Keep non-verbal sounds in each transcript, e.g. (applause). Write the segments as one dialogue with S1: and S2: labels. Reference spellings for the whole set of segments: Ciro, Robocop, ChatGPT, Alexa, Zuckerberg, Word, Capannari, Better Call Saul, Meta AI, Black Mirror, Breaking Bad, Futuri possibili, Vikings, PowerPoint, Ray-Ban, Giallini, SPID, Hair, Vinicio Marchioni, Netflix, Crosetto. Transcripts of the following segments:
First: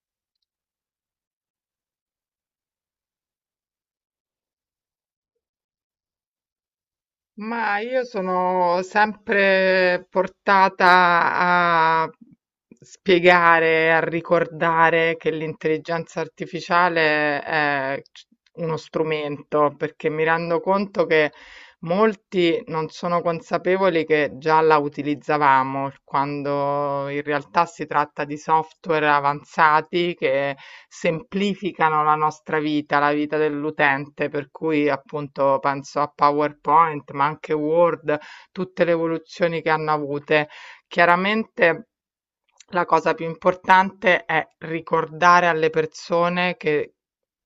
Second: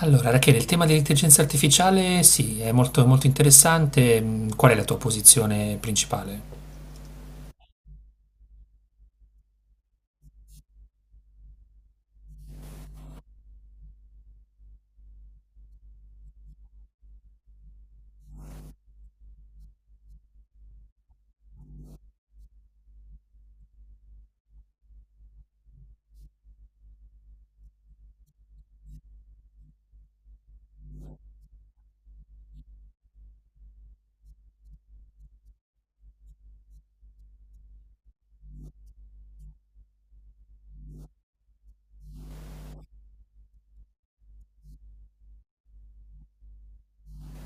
S1: Allora, Rachele, il tema dell'intelligenza artificiale sì, è molto, molto interessante. Qual è la tua posizione principale?
S2: Ma io sono sempre portata a spiegare, a ricordare che l'intelligenza artificiale è uno strumento, perché mi rendo conto che molti non sono consapevoli che già la utilizzavamo, quando in realtà si tratta di software avanzati che semplificano la nostra vita, la vita dell'utente, per cui appunto penso a PowerPoint, ma anche Word, tutte le evoluzioni che hanno avute. Chiaramente la cosa più importante è ricordare alle persone che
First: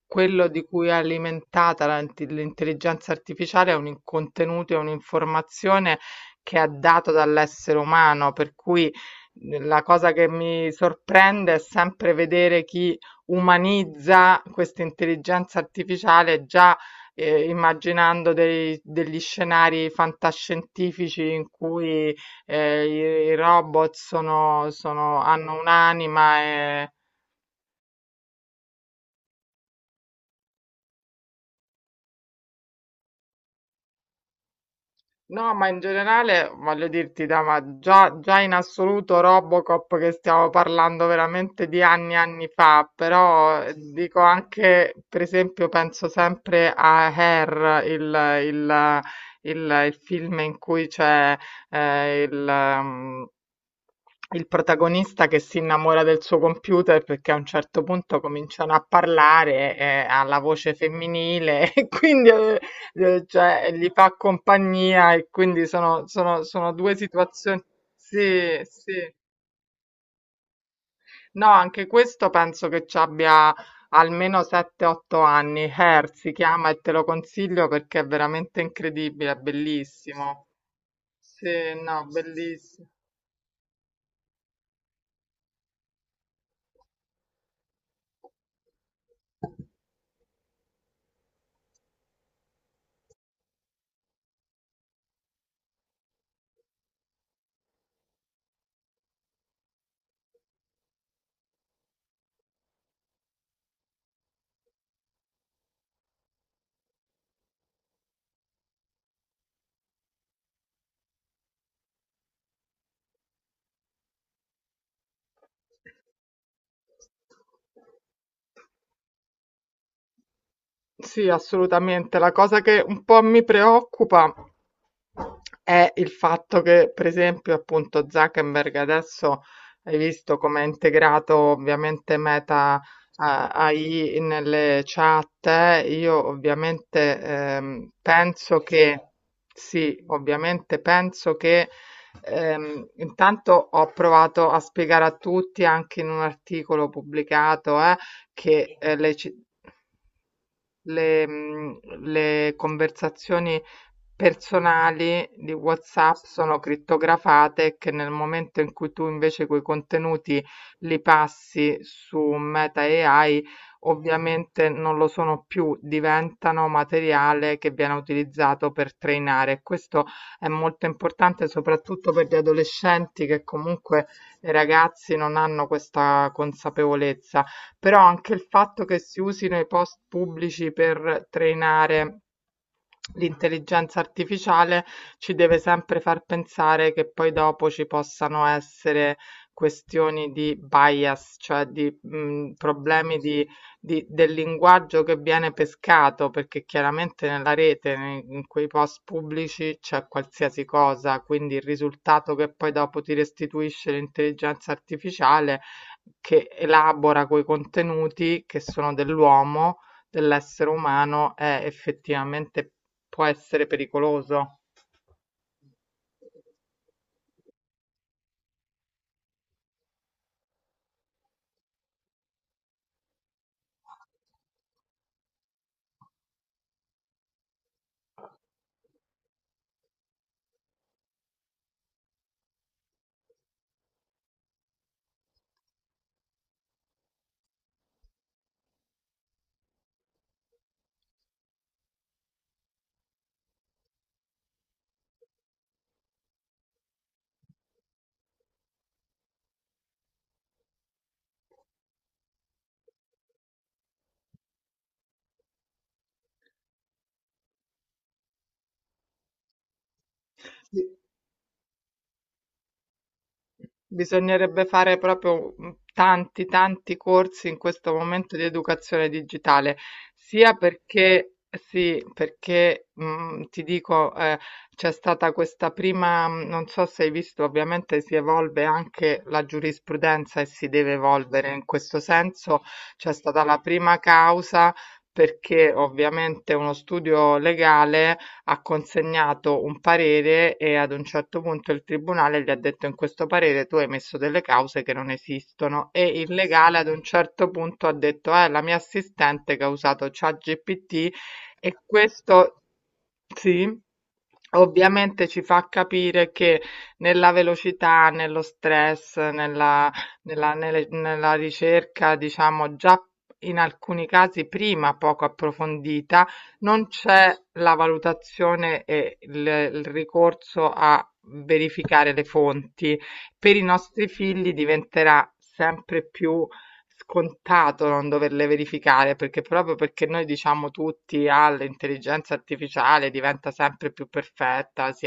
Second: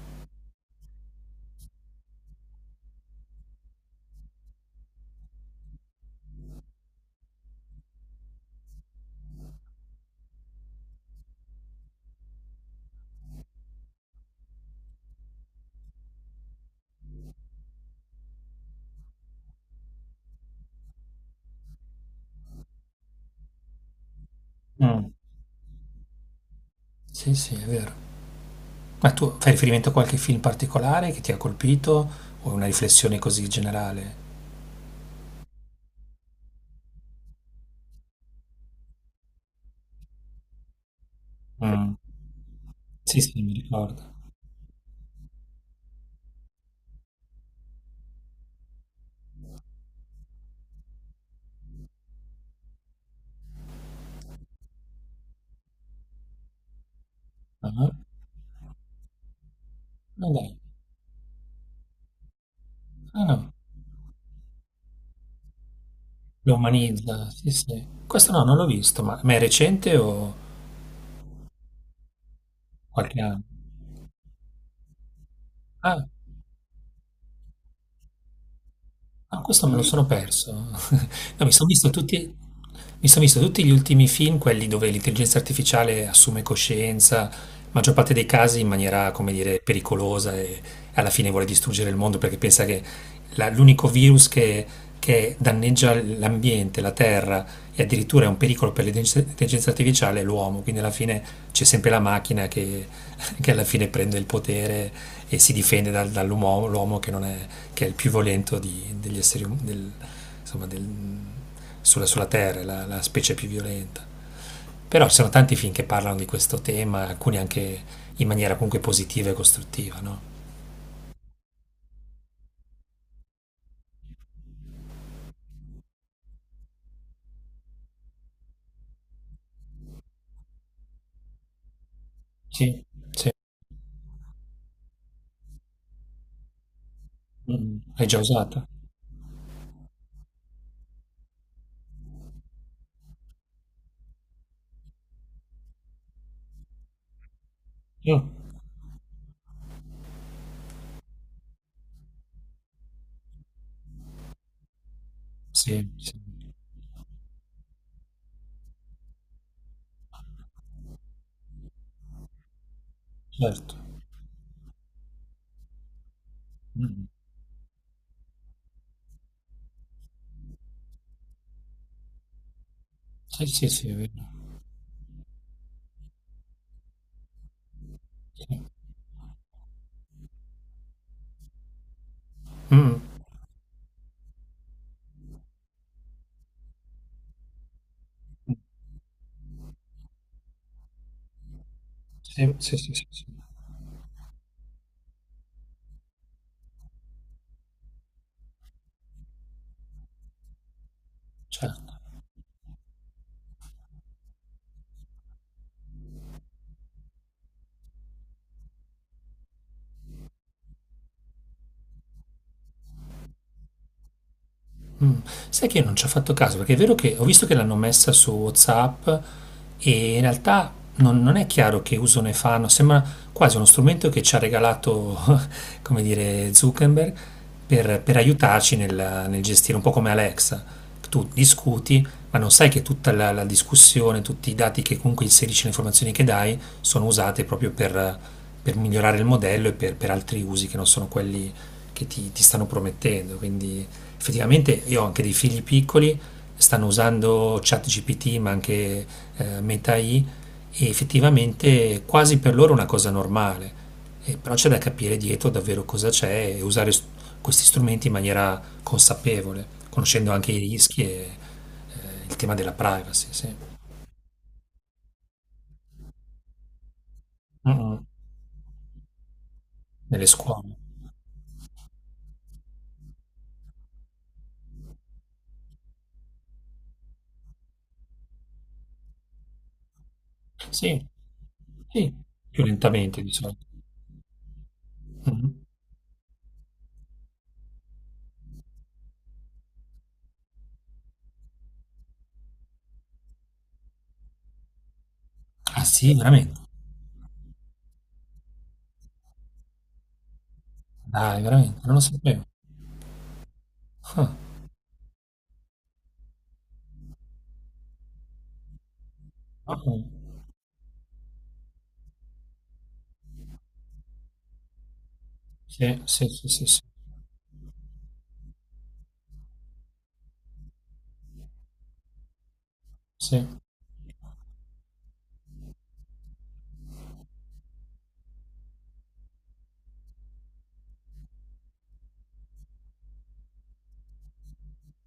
S2: quello di cui è alimentata l'intelligenza artificiale è contenuto, è un'informazione che è dato dall'essere umano, per cui la cosa che mi sorprende è sempre vedere chi umanizza questa intelligenza artificiale già, immaginando degli scenari fantascientifici in cui eh, i robot
S1: Mm.
S2: hanno un'anima e...
S1: Sì, sì, è vero. Ma tu fai riferimento a qualche film particolare che ti ha colpito o una riflessione così generale?
S2: No, ma in generale voglio dirti, ma già, già in assoluto Robocop, che stiamo parlando veramente di
S1: Mm.
S2: anni e anni fa,
S1: Sì, sì, mi
S2: però
S1: ricordo.
S2: dico anche, per esempio, penso sempre a Hair, il film in cui c'è eh, il... ehm, il protagonista che si innamora del suo computer perché a un certo
S1: Ah,
S2: punto cominciano a parlare, ha
S1: no,
S2: la
S1: dai.
S2: voce femminile (laughs) e quindi
S1: Ah, no.
S2: cioè, gli fa compagnia, e quindi sono, sono-
S1: Lo
S2: sono due
S1: umanizza, sì,
S2: situazioni.
S1: sì. Questo no, non
S2: Sì,
S1: l'ho visto,
S2: sì.
S1: ma è recente o
S2: No, anche questo penso che ci
S1: qualche anno?
S2: abbia almeno 7-8 anni.
S1: Ah,
S2: Hair si chiama, e te lo consiglio perché è veramente incredibile, è
S1: ah, questo me lo sono
S2: bellissimo.
S1: perso. No,
S2: Sì, no, bellissimo.
S1: mi son visto tutti gli ultimi film, quelli dove l'intelligenza artificiale assume coscienza, maggior parte dei casi in maniera, come dire, pericolosa e alla fine vuole distruggere il mondo perché pensa che l'unico virus che danneggia l'ambiente, la terra e addirittura è un pericolo per l'intelligenza artificiale l'uomo, quindi alla fine c'è sempre la macchina che, (laughs) che alla fine prende il potere e si difende dall'uomo, l'uomo che, non è, che è il più violento degli esseri insomma, sulla Terra, la specie più violenta. Però ci sono tanti film che parlano di questo tema, alcuni anche in maniera comunque positiva e costruttiva, no?
S2: Sì, assolutamente. La cosa che un po' mi preoccupa è il fatto che, per esempio, appunto Zuckerberg adesso, hai visto come ha integrato ovviamente Meta
S1: Sì, sì.
S2: AI nelle chat. Io ovviamente
S1: Mm. L'hai già
S2: penso
S1: usata?
S2: che sì, ovviamente penso che intanto ho provato a spiegare a tutti, anche in un articolo pubblicato,
S1: Io?
S2: che le ci- le, mhmm, le conversazioni personali di
S1: Sì, sì,
S2: WhatsApp sono crittografate, che nel momento in cui tu invece quei contenuti li passi su Meta AI,
S1: certo.
S2: ovviamente non lo sono più, diventano
S1: Mm.
S2: materiale che viene utilizzato per trainare. Questo è molto importante soprattutto per gli adolescenti, che
S1: Sì, sì, sì, è
S2: comunque
S1: vero.
S2: i ragazzi non hanno questa consapevolezza. Però anche il
S1: Sì.
S2: fatto che si usino i post pubblici per trainare
S1: Mh.
S2: l'intelligenza artificiale ci deve sempre far pensare che poi dopo ci possano essere questioni di bias, cioè di
S1: Sì, sì, sì, sì,
S2: problemi
S1: sì,
S2: del linguaggio che viene pescato, perché chiaramente nella rete, in quei post pubblici c'è qualsiasi cosa, quindi il
S1: certo.
S2: risultato che poi dopo ti restituisce l'intelligenza artificiale, che elabora quei contenuti che sono dell'uomo, dell'essere umano, è effettivamente, può essere pericoloso.
S1: Mm, sai che io non ci ho fatto caso, perché è vero che ho visto che l'hanno messa su WhatsApp e in realtà non è chiaro che uso ne fanno, sembra quasi uno strumento che ci ha regalato, (laughs) come dire, Zuckerberg per aiutarci nel gestire, un po' come Alexa. Tu discuti, ma non sai che tutta la discussione, tutti i dati che comunque inserisci, le informazioni che dai, sono usate proprio per migliorare il modello e per altri usi che non sono quelli che ti stanno promettendo. Quindi effettivamente io ho anche dei figli piccoli, stanno usando ChatGPT, ma anche Meta AI, e effettivamente quasi per loro è una cosa normale. Però c'è da capire dietro davvero cosa c'è e usare questi strumenti in maniera consapevole, conoscendo anche i
S2: Sì.
S1: rischi e il tema della privacy, sì.
S2: Bisognerebbe fare proprio tanti, tanti corsi in
S1: Mm,
S2: questo
S1: mm.
S2: momento di educazione digitale,
S1: Nelle
S2: sia
S1: scuole.
S2: perché sì, perché ti dico, c'è stata questa prima, non so se hai visto, ovviamente si evolve anche la giurisprudenza e si deve
S1: Sì,
S2: evolvere in questo
S1: sì, più
S2: senso, c'è
S1: lentamente di
S2: stata la
S1: solito.
S2: prima causa
S1: Mhm.
S2: perché ovviamente uno studio legale ha consegnato un parere, e ad un certo punto il tribunale gli ha detto, in questo parere tu hai messo delle cause che non
S1: Ah
S2: esistono, e
S1: sì,
S2: il
S1: veramente?
S2: legale ad un certo punto ha detto è la mia assistente che ha usato ChatGPT,
S1: Dai,
S2: e
S1: veramente, non lo sapevo.
S2: questo sì.
S1: Ah,
S2: Ovviamente ci fa capire che nella velocità, nello stress, nella,
S1: ok.
S2: nella- nelle- nella ricerca, diciamo già in alcuni casi prima poco
S1: Sì,
S2: approfondita,
S1: sì, sì, sì, sì.
S2: non c'è la valutazione e il ricorso a verificare le fonti.
S1: Sì.
S2: Per i nostri figli diventerà sempre più scontato non doverle verificare, perché, proprio perché noi diciamo tutti all'intelligenza artificiale, diventa sempre più perfetta, si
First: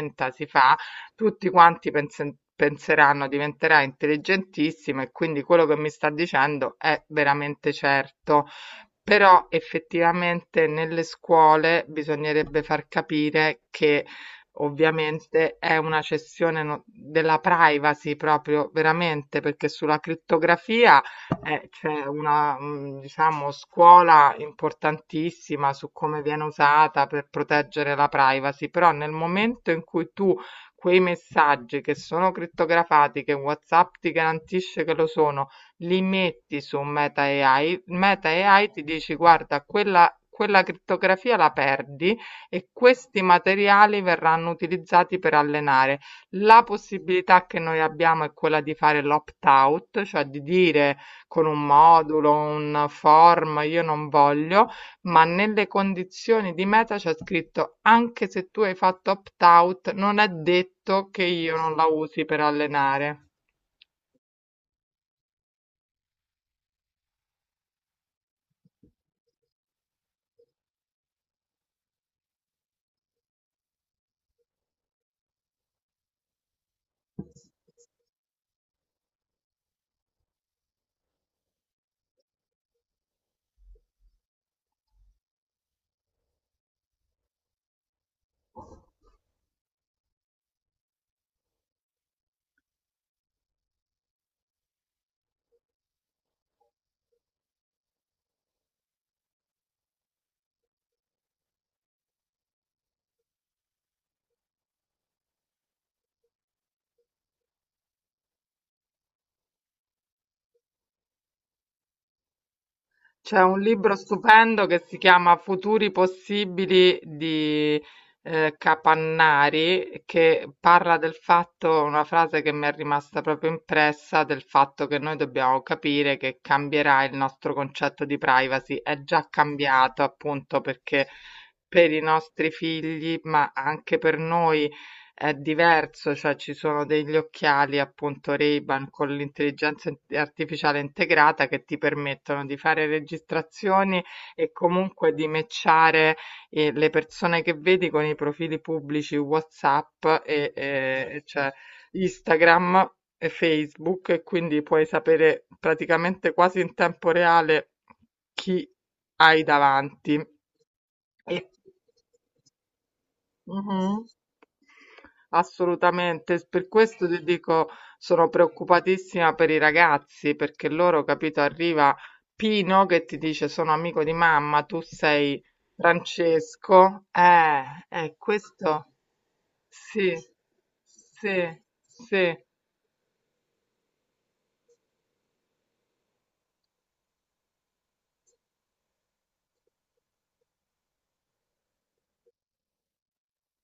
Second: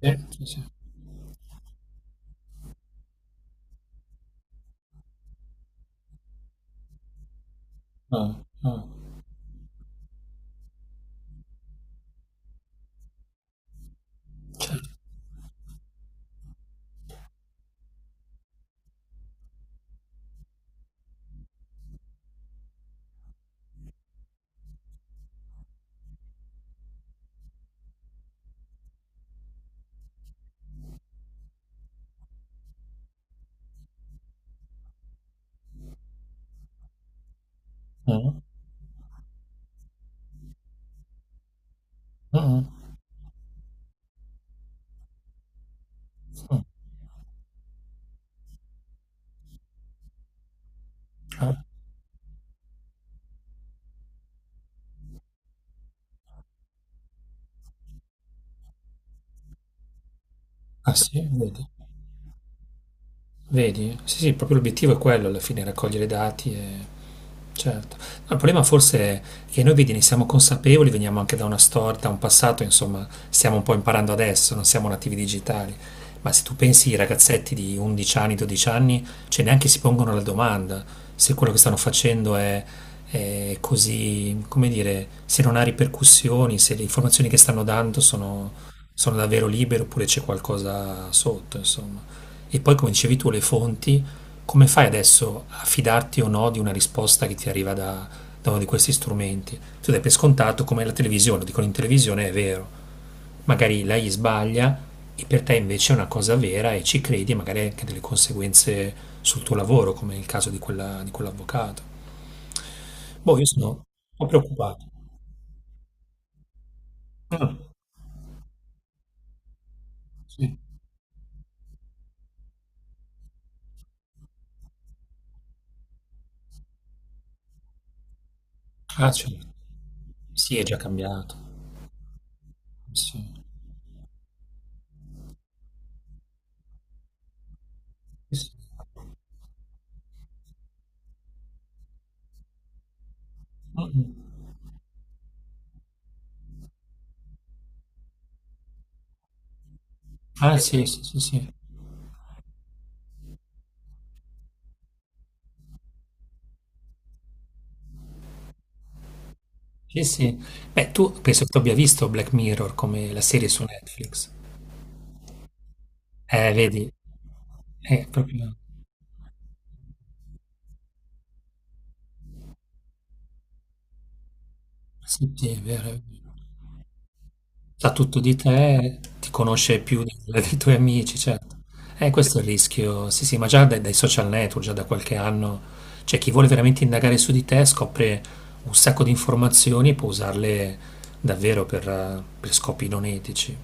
S1: Sì, sì,
S2: si
S1: sì.
S2: fa, tutti quanti penseranno diventerà intelligentissima e quindi quello che mi sta dicendo è veramente
S1: Mh,
S2: certo.
S1: mh.
S2: Però effettivamente nelle scuole bisognerebbe far capire che
S1: Certo.
S2: ovviamente è una cessione della privacy, proprio veramente, perché sulla crittografia c'è una, diciamo, scuola importantissima su come viene usata per proteggere la privacy, però nel momento in cui tu quei messaggi che sono crittografati, che WhatsApp ti garantisce che lo sono, li metti su MetaAI,
S1: Mh.
S2: MetaAI ti dici guarda, quella crittografia la perdi
S1: Mh-mh.
S2: e questi materiali verranno utilizzati per allenare.
S1: Mh.
S2: La possibilità che noi abbiamo è quella di fare l'opt-out, cioè di dire, con
S1: Ah.
S2: un modulo, un form, io non voglio, ma nelle condizioni di meta c'è scritto, anche se tu hai fatto opt-out, non è
S1: Ah
S2: detto
S1: sì?
S2: che io
S1: Vedi?
S2: non la usi per allenare.
S1: Vedi? Sì, sì, proprio l'obiettivo è quello alla fine, raccogliere dati e... Certo. No, il problema forse è che noi, vedi, ne siamo consapevoli, veniamo anche da una storia, da un passato, insomma, stiamo un po' imparando adesso, non siamo nativi digitali. Ma se tu pensi ai ragazzetti di 11 anni, 12 anni, cioè neanche si pongono la domanda se quello che stanno facendo è così, come dire, se non ha ripercussioni, se le informazioni che stanno dando sono, sono davvero libere oppure c'è qualcosa sotto, insomma. E poi, come dicevi tu, le fonti, come fai adesso a fidarti o no di una risposta che ti arriva da uno di questi strumenti? Tu dai per scontato come la televisione, lo dicono in televisione, è vero. Magari lei sbaglia e per te invece è una cosa vera e ci credi e magari hai anche delle conseguenze sul tuo lavoro, come nel caso di di quell'avvocato. Boh,
S2: C'è
S1: io
S2: un
S1: sono un
S2: libro
S1: po'
S2: stupendo che
S1: preoccupato.
S2: si chiama Futuri possibili di Capannari, che
S1: Sì.
S2: parla del fatto, una frase che mi è rimasta proprio impressa, del fatto che noi dobbiamo capire che cambierà il nostro concetto di privacy. È
S1: Ah,
S2: già
S1: cioè,
S2: cambiato
S1: sì,
S2: appunto,
S1: è già
S2: perché
S1: cambiato.
S2: per i nostri figli, ma anche per noi, è diverso, cioè ci sono degli occhiali, appunto Ray-Ban, con l'intelligenza artificiale integrata, che ti permettono di fare registrazioni, e comunque di matchare le persone che vedi con i profili pubblici WhatsApp
S1: Ah, sì, sì, sì,
S2: e
S1: sì.
S2: cioè Instagram e Facebook, e quindi puoi sapere praticamente quasi in tempo reale chi hai
S1: Sì,
S2: davanti.
S1: sì. Beh, tu
S2: E
S1: penso che tu abbia visto Black Mirror come la serie su
S2: Mhm.
S1: Netflix.
S2: Assolutamente, per
S1: Vedi,
S2: questo ti dico,
S1: è
S2: sono
S1: proprio...
S2: preoccupatissima per i ragazzi, perché loro, capito, arriva Pino che ti dice sono amico di mamma, tu
S1: Sì,
S2: sei
S1: sì, è vero. È vero.
S2: Francesco.
S1: Sa tutto di
S2: Questo
S1: te, ti conosce più
S2: sì,
S1: dei tuoi amici,
S2: sì,
S1: certo. Questo è
S2: sì.
S1: il rischio. Sì, sì, ma già dai, dai social network, già da qualche anno, cioè chi vuole veramente indagare su di te scopre un sacco di informazioni e può usarle davvero per scopi non etici.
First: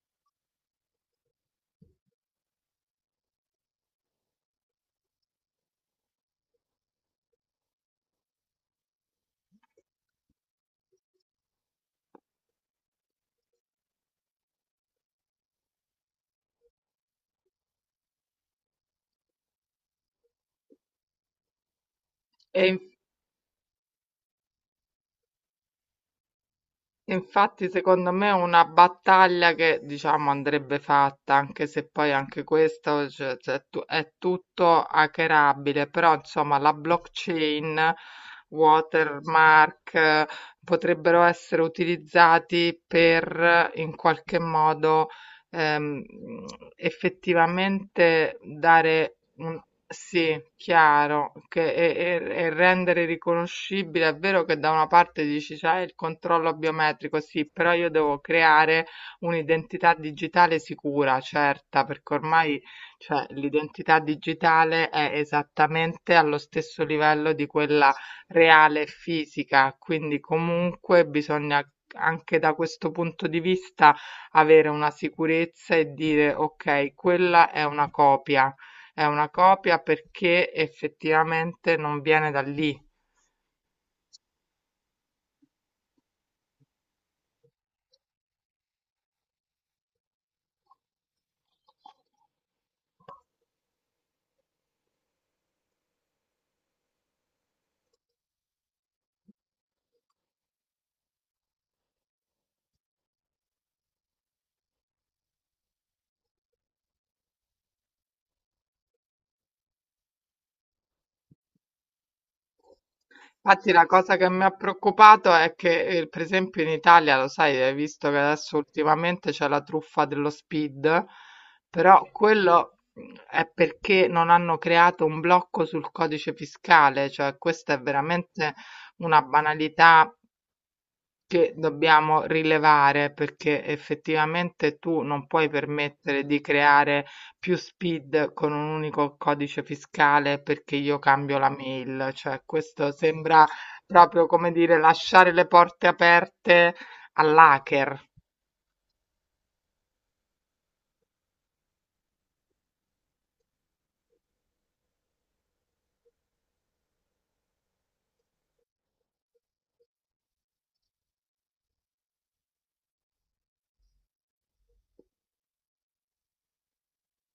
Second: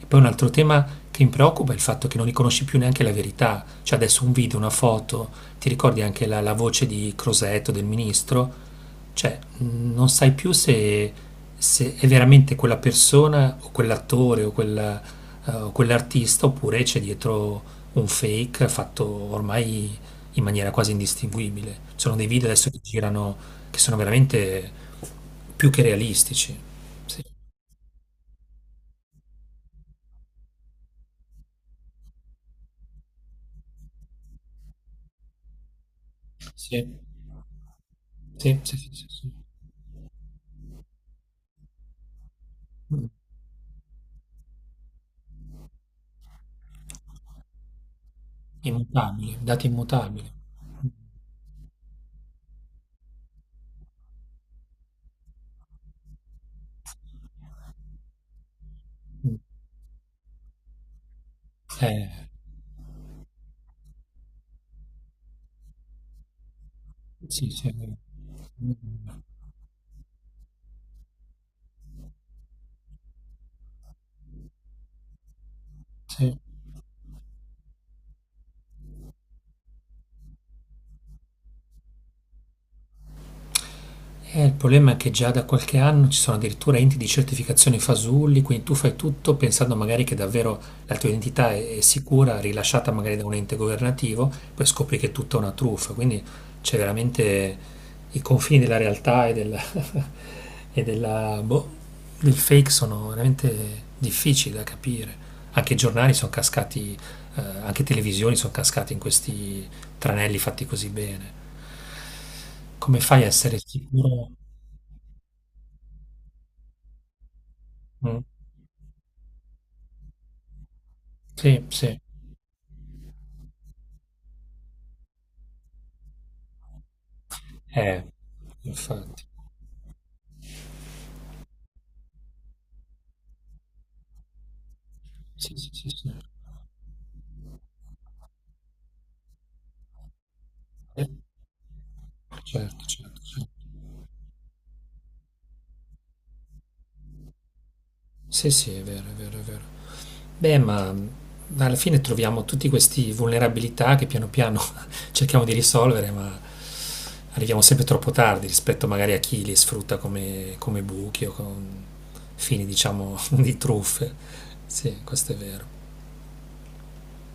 S1: E poi un altro tema che mi preoccupa è il fatto che non riconosci più neanche la verità. Cioè adesso un video, una foto, ti ricordi anche la voce di Crosetto, del ministro? Cioè non sai più se è veramente quella persona o quell'attore o o quell'artista oppure c'è dietro un fake fatto ormai in maniera quasi indistinguibile. Ci sono dei video
S2: E,
S1: adesso che
S2: in-
S1: girano che sono veramente più che realistici. Sì.
S2: Infatti, secondo me è una battaglia che, diciamo, andrebbe fatta, anche se poi anche questo, cioè, è tutto hackerabile, però insomma la blockchain, watermark, potrebbero essere utilizzati per, in qualche modo, ehm, effettivamente dare un, sì, chiaro, che e rendere riconoscibile. È vero che da una parte dici c'è il controllo biometrico, sì, però io devo creare un'identità digitale sicura, certa, perché ormai, cioè, l'identità digitale è esattamente allo stesso livello di quella reale e fisica, quindi comunque bisogna anche da questo punto di vista avere una sicurezza e dire ok, quella è una copia. È una copia perché effettivamente non viene da lì.
S1: Il problema è che già da qualche anno ci sono addirittura enti di certificazione fasulli, quindi tu fai tutto pensando magari che davvero la tua identità è sicura, rilasciata magari da un ente governativo, poi scopri che è tutta una truffa, quindi c'è veramente i confini della realtà e della, (laughs) e della, boh, del fake sono veramente difficili da capire. Anche i giornali sono cascati, anche televisioni sono cascati in questi tranelli fatti così bene. Come fai a essere
S2: Infatti la
S1: sicuro?
S2: cosa che mi ha preoccupato è che, per esempio, in Italia, lo sai, hai visto che adesso ultimamente c'è la truffa dello Speed, però quello è perché non hanno creato un blocco sul codice fiscale, cioè questa è
S1: Eh,
S2: veramente una banalità che dobbiamo rilevare, perché effettivamente tu non puoi permettere di creare più SPID con un unico codice fiscale perché io cambio la mail, cioè questo sembra proprio, come dire, lasciare le porte aperte all'hacker.
S1: sì, sì, è vero, è vero, è vero. Beh, ma alla fine troviamo tutti questi vulnerabilità che piano piano (laughs) cerchiamo di risolvere, ma arriviamo sempre troppo tardi rispetto magari a chi li sfrutta come buchi o con fini, diciamo, (laughs) di truffe. Sì, questo è vero.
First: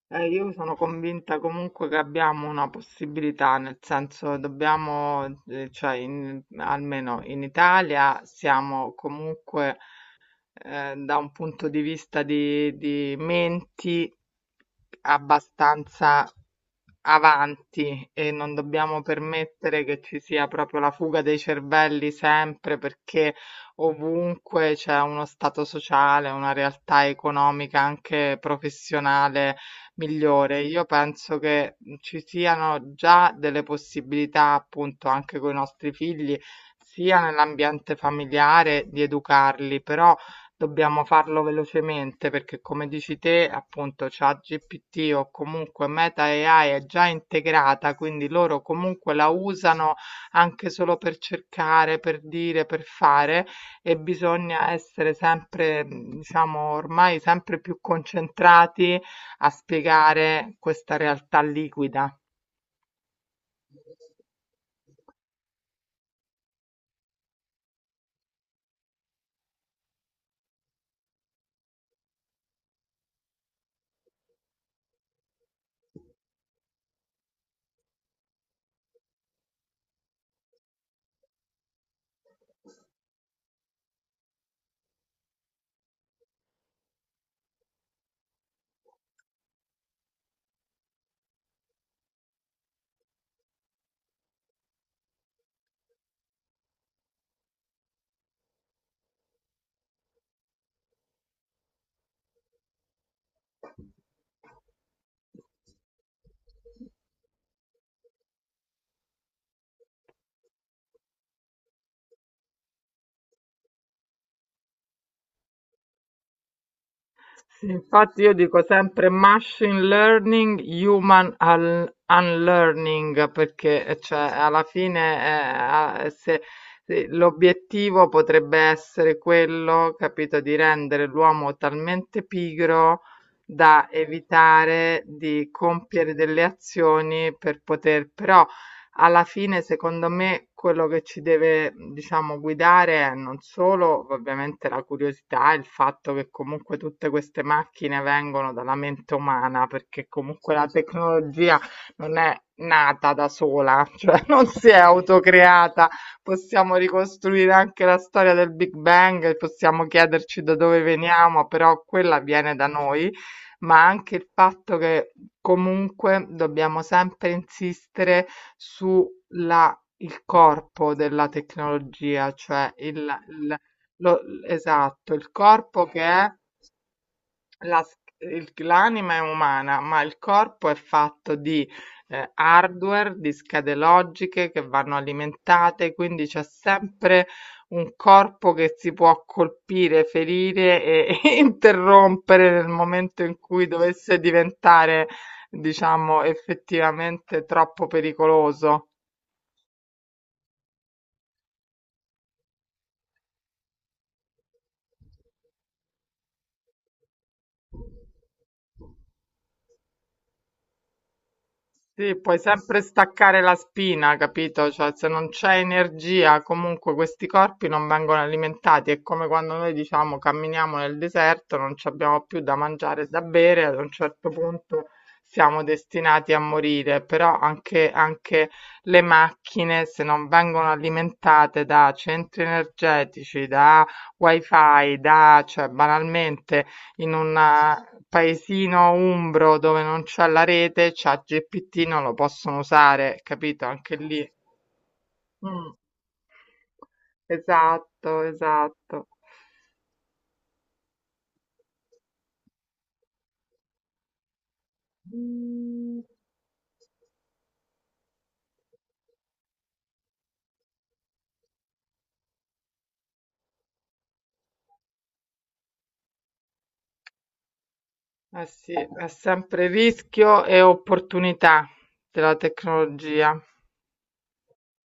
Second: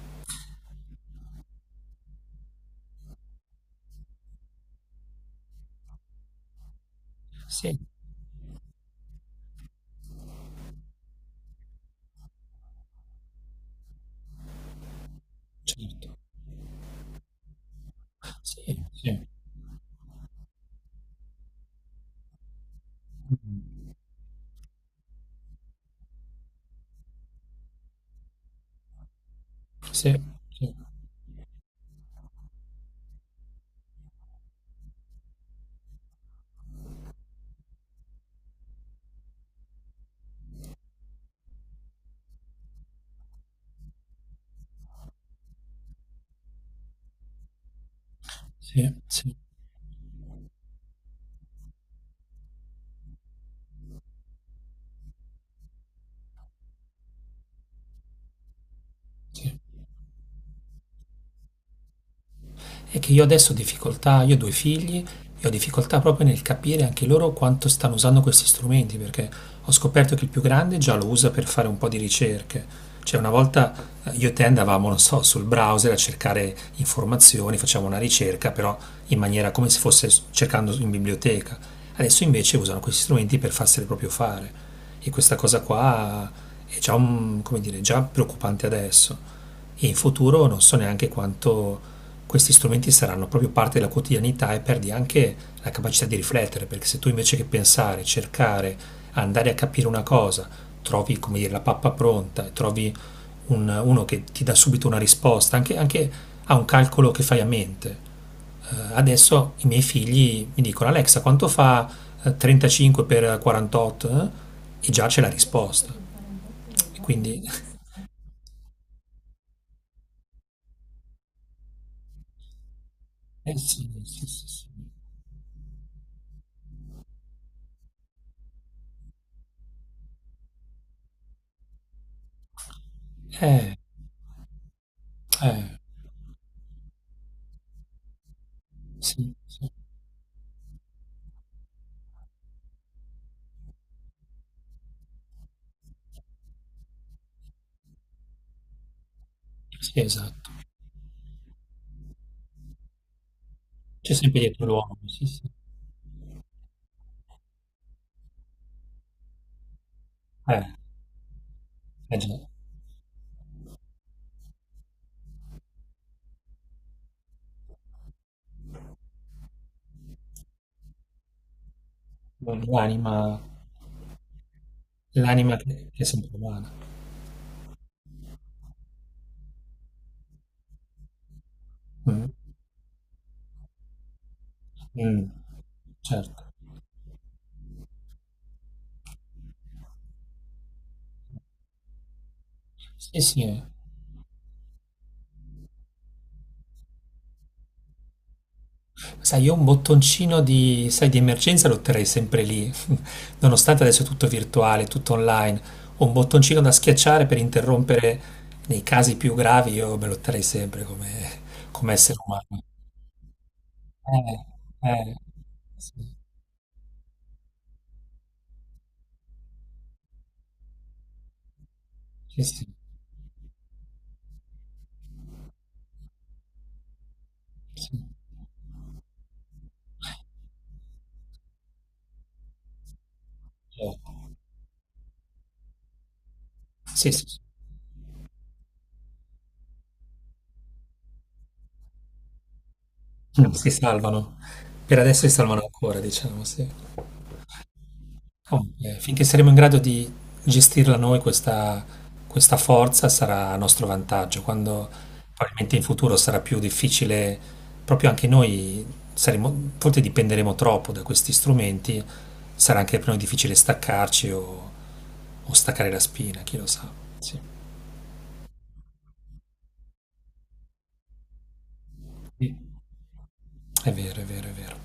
S2: Io sono convinta comunque che abbiamo una possibilità, nel senso dobbiamo, almeno in Italia siamo comunque, da un punto di vista di menti, abbastanza avanti, e non dobbiamo permettere che ci sia proprio la fuga dei cervelli, sempre perché ovunque c'è uno stato sociale, una realtà economica, anche professionale, migliore. Io penso che ci siano già delle possibilità, appunto, anche con i nostri figli, sia nell'ambiente familiare, di educarli, però dobbiamo farlo velocemente, perché come dici te, appunto, ChatGPT, o comunque Meta AI, è già integrata, quindi loro comunque la usano anche solo per cercare, per dire, per fare, e bisogna essere sempre, diciamo, ormai sempre più concentrati a spiegare questa realtà liquida.
S1: È che io adesso ho difficoltà, io ho due figli e ho difficoltà proprio nel capire anche loro quanto stanno usando questi strumenti, perché ho scoperto che il più grande già lo usa per fare un po' di ricerche. Cioè una volta io e te andavamo, non so, sul browser a cercare informazioni, facciamo una ricerca, però in maniera come se fosse cercando in biblioteca. Adesso invece usano questi strumenti per farseli proprio fare. E questa cosa qua è già, come dire, già preoccupante adesso. E in futuro non so neanche quanto questi strumenti saranno proprio parte della quotidianità e perdi anche la capacità di riflettere, perché se tu invece che pensare, cercare, andare a capire una cosa, trovi come dire, la pappa pronta, trovi uno che ti dà subito una risposta, anche, anche a un calcolo che fai a mente. Adesso i miei figli mi dicono Alexa quanto fa 35 per 48? Eh? E già c'è la risposta. E quindi
S2: Infatti io dico sempre machine learning, human unlearning, perché cioè, alla fine, a- eh, se- l'obiettivo potrebbe essere quello, capito, di rendere l'uomo talmente pigro da evitare di compiere delle azioni, per poter, però, alla fine, secondo me, quello che ci deve, diciamo, guidare è, non solo ovviamente la curiosità, il fatto che comunque tutte queste macchine vengono dalla mente umana, perché comunque la tecnologia non è nata da sola, (laughs) cioè non si è autocreata. Possiamo ricostruire anche la storia del Big Bang, possiamo chiederci da dove veniamo, però quella viene da noi, ma anche il fatto che comunque dobbiamo sempre insistere sulla, il corpo della tecnologia, cioè il- lo- esatto, il corpo che
S1: è sempre
S2: è
S1: male.
S2: la, s il l'anima è umana, ma il corpo è fatto di, hardware, di schede logiche che vanno alimentate, quindi c'è sempre un corpo che si può colpire, ferire, e (laughs) e interrompere nel momento in cui dovesse diventare, diciamo, effettivamente troppo pericoloso.
S1: Sai, io un bottoncino di, sai, di emergenza lo terrei sempre lì, (laughs) nonostante adesso è tutto virtuale, tutto online. Ho un bottoncino da schiacciare per interrompere nei casi più gravi, io me lo terrei sempre come,
S2: Sì,
S1: essere
S2: puoi
S1: umano.
S2: sempre staccare la spina, capito? Cioè, se non c'è energia, comunque questi corpi non vengono alimentati. È come quando noi diciamo camminiamo nel deserto, non ci abbiamo più da mangiare e da bere, ad un certo punto siamo destinati a morire. Però anche le macchine, se non vengono alimentate da centri energetici, da wifi, cioè, banalmente
S1: Sì,
S2: in
S1: sì,
S2: un
S1: sì.
S2: paesino umbro dove non c'ha la rete, c'ha GPT, non lo possono usare,
S1: Mm.
S2: capito?
S1: Si
S2: Anche lì.
S1: salvano. Per adesso si salvano
S2: Mm,
S1: ancora, diciamo, sì.
S2: esatto,
S1: Ok,
S2: esatto.
S1: finché saremo in grado di gestirla noi questa forza sarà a nostro vantaggio, quando probabilmente in
S2: Mm,
S1: futuro sarà più difficile, proprio anche noi saremo, forse dipenderemo troppo da questi strumenti, sarà anche per noi difficile staccarci o staccare la spina, chi lo sa.
S2: Eh sì, è sempre rischio e opportunità della tecnologia.
S1: È vero, è vero, è vero.